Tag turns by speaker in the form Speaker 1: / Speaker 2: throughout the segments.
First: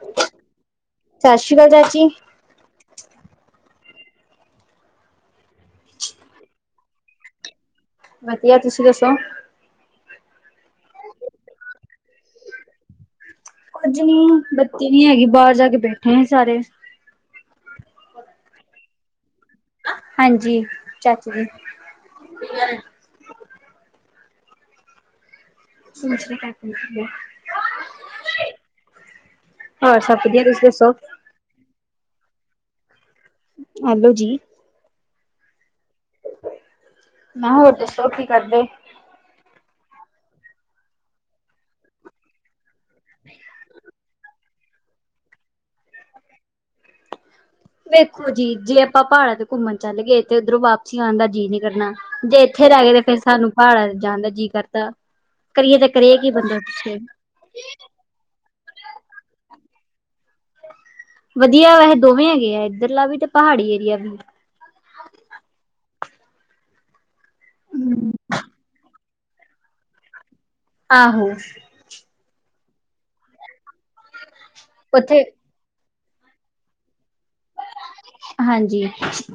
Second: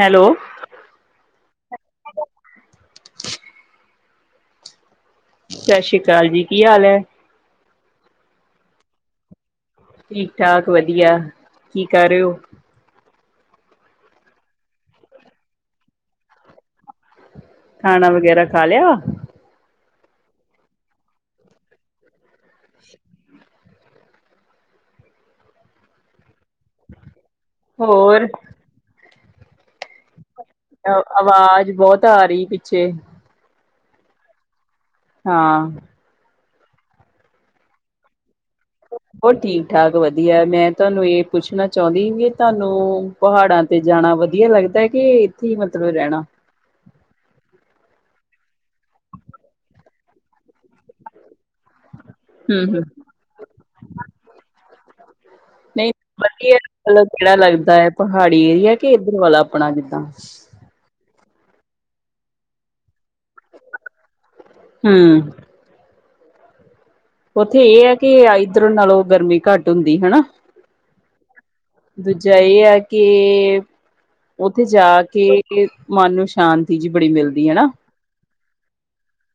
Speaker 1: Hello
Speaker 2: Sat Sri ਅਕਾਲ ਚਾਚੀ।
Speaker 1: ਸਤਿ ਸ੍ਰੀ ਅਕਾਲ ਜੀ, ਕੀ ਹਾਲ ਐ?
Speaker 2: ਵਧੀਆ, ਤੁਸੀਂ ਦੱਸੋ?
Speaker 1: ਠੀਕ ਠਾਕ ਵਧੀਆ, ਕੀ ਕਰ ਰਹੇ ਹੋ?
Speaker 2: ਕੁੱਝ ਨੀ ਬੱਤੀ ਨੀ ਹੈਗੀ ਬਾਹਰ ਜਾ ਕੇ ਬੈਠੇ ਆ ਸਾਰੇ।
Speaker 1: ਖਾਣਾ ਵਗੈਰਾ ਖਾ ਲਿਆ?
Speaker 2: ਹਾਂਜੀ, ਚਾਚਾ ਜੀ। ਸਮਛ ਕੇ
Speaker 1: ਹੋਰ
Speaker 2: ਹਾਂ ਸਰ
Speaker 1: ਆਵਾਜ਼ ਬਹੁਤ ਆ ਰਹੀ ਪਿੱਛੇ।
Speaker 2: ਹੈਲੋ ਜੀ।
Speaker 1: ਹਾਂ।
Speaker 2: ਮੈਂ ਹੋਰ ਦੱਸੋ ਕੀ ਕਰਦੇ?
Speaker 1: ਠੀ ਠਾਕ ਵਧੀਆ, ਮੈਂ ਤੁਹਾਨੂੰ ਇਹ ਪੁੱਛਣਾ ਚਾਹੁੰਦੀ ਵੀ ਤੁਹਾਨੂੰ ਪਹਾੜਾਂ ਤੇ ਜਾਣਾ ਵਧੀਆ ਵਧੀਆ ਲੱਗਦਾ ਹੈ? ਕਿ ਇੱਥੇ ਹੀ ਮਤਲਬ ਰਹਿਣਾ।
Speaker 2: ਵੇਖੋ ਜੀ ਜੇ ਆਪਾਂ ਪਹਾੜਾ ਤੇ ਘੁੰਮਣ ਚੱਲ ਗਏ ਤੇ ਉੱਧਰੋਂ ਵਾਪਸੀ ਆਉਣ ਦਾ ਜੀ ਨੀ ਕਰਨਾ ਜੇ ਇੱਥੇ
Speaker 1: ਹਮ ਹਮ
Speaker 2: ਰਹਿ ਗਏ ਤੇ ਫੇਰ ਸਾਨੂੰ ਪਹਾੜਾਂ ਜਾਣ ਦਾ ਜੀਅ ਕਰਦਾ। ਕਰੀਏ ਤਾਂ
Speaker 1: ਨਹੀਂ
Speaker 2: ਕਰੀਏ ਕੀ
Speaker 1: ਵਧੀਆ
Speaker 2: ਬੰਦੇ ਪਿਛੇ
Speaker 1: ਮਤਲਬ ਕਿਹੜਾ ਲੱਗਦਾ ਹੈ ਪਹਾੜੀ ਏਰੀਆ ਕਿ ਇਧਰ ਵਾਲਾ ਆਪਣਾ ਜਿੱਦਾਂ
Speaker 2: ਵਧੀਆ ਵੈਸੇ ਦੋਵੇਂ ਹੈਗੇ ਆ ਇੱਧਰਲਾ ਵੀ ਤੇ ਪਹਾੜੀ ਏਰੀਆ ਵੀ
Speaker 1: ਹਮ ਉੱਥੇ ਇਹ ਹੈ ਕਿ ਇੱਧਰੋਂ ਨਾਲੋਂ ਗਰਮੀ ਘੱਟ ਹੁੰਦੀ ਹਨਾ।
Speaker 2: ਆਹੋ।
Speaker 1: ਦੂਜਾ ਇਹ ਆ ਕਿ ਉੱਥੇ ਜਾ
Speaker 2: ਉੱਥੇ
Speaker 1: ਕੇ ਮਨ ਨੂੰ ਸ਼ਾਂਤੀ ਜਿ ਬੜੀ ਮਿਲਦੀ। ਹੈ ਨਾ
Speaker 2: ਹਾਂਜੀ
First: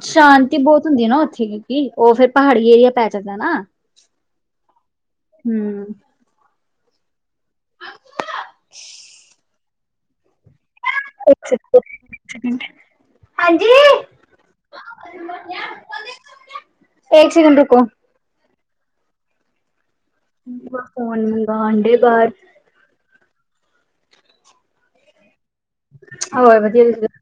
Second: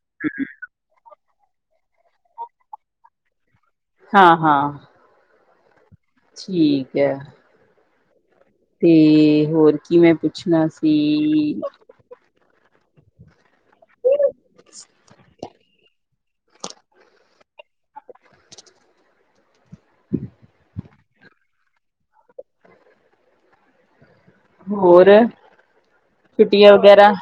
Speaker 2: ਸ਼ਾਂਤੀ ਬਹੁਤ ਹੁੰਦੀ ਹੈ ਨਾ ਉਥੇ ਠੀਕ ਉਹ ਫਿਰ ਪਹਾੜੀ ਏਰੀਆ ਪੈ ਜਾਂਦਾ ਨਾ।
Speaker 1: ਹਾਂ-ਹਾਂ।
Speaker 2: ਹੂੰ
Speaker 1: ਠੀਕ ਹੈ। ਤੇ ਹੋਰ ਕੀ ਮੈਂ ਪੁੱਛਣਾ ਸੀ।
Speaker 2: [inaudible] ਹਾਂਜੀ।
Speaker 1: [inaudible]
Speaker 2: ਐਕ ਸੈਕਿੰਡ ਰੁਕੋ। ਬੂਆ ਫੋਨ ਮੰਗਾਂਣ ਡੇ ਬਾਹਰ
Speaker 1: ਹੋਰ
Speaker 2: ਹੋਰ
Speaker 1: ਛੁੱਟੀਆਂ
Speaker 2: ਵਧੀਆ
Speaker 1: ਵਗੈਰਾ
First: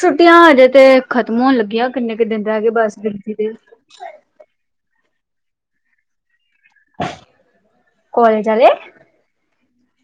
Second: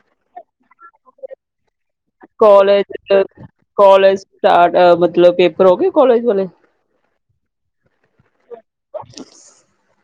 Speaker 2: ਛੁੱਟੀਆਂ ਹਜੇ ਤੇ ਖ਼ਤਮ ਹੋਣ ਲੱਗੀਆਂ। ਕਿੰਨੇ ਕੁ ਦਿਨ ਰਹਿ ਗਏ
Speaker 1: ਕੋਲਜ
Speaker 2: ਬਸ ਗਿਣਤੀ ਦੇ
Speaker 1: -ਕੋਲਜ ਸਟਾਰਟ ਮਤਲਬ ਪੇਪਰ ਹੋ ਗਏ ਕੋਲਜ ਵਾਲੇ
Speaker 2: ਕੋਲੇਜ ਆਲੇ
Speaker 1: [inaudible]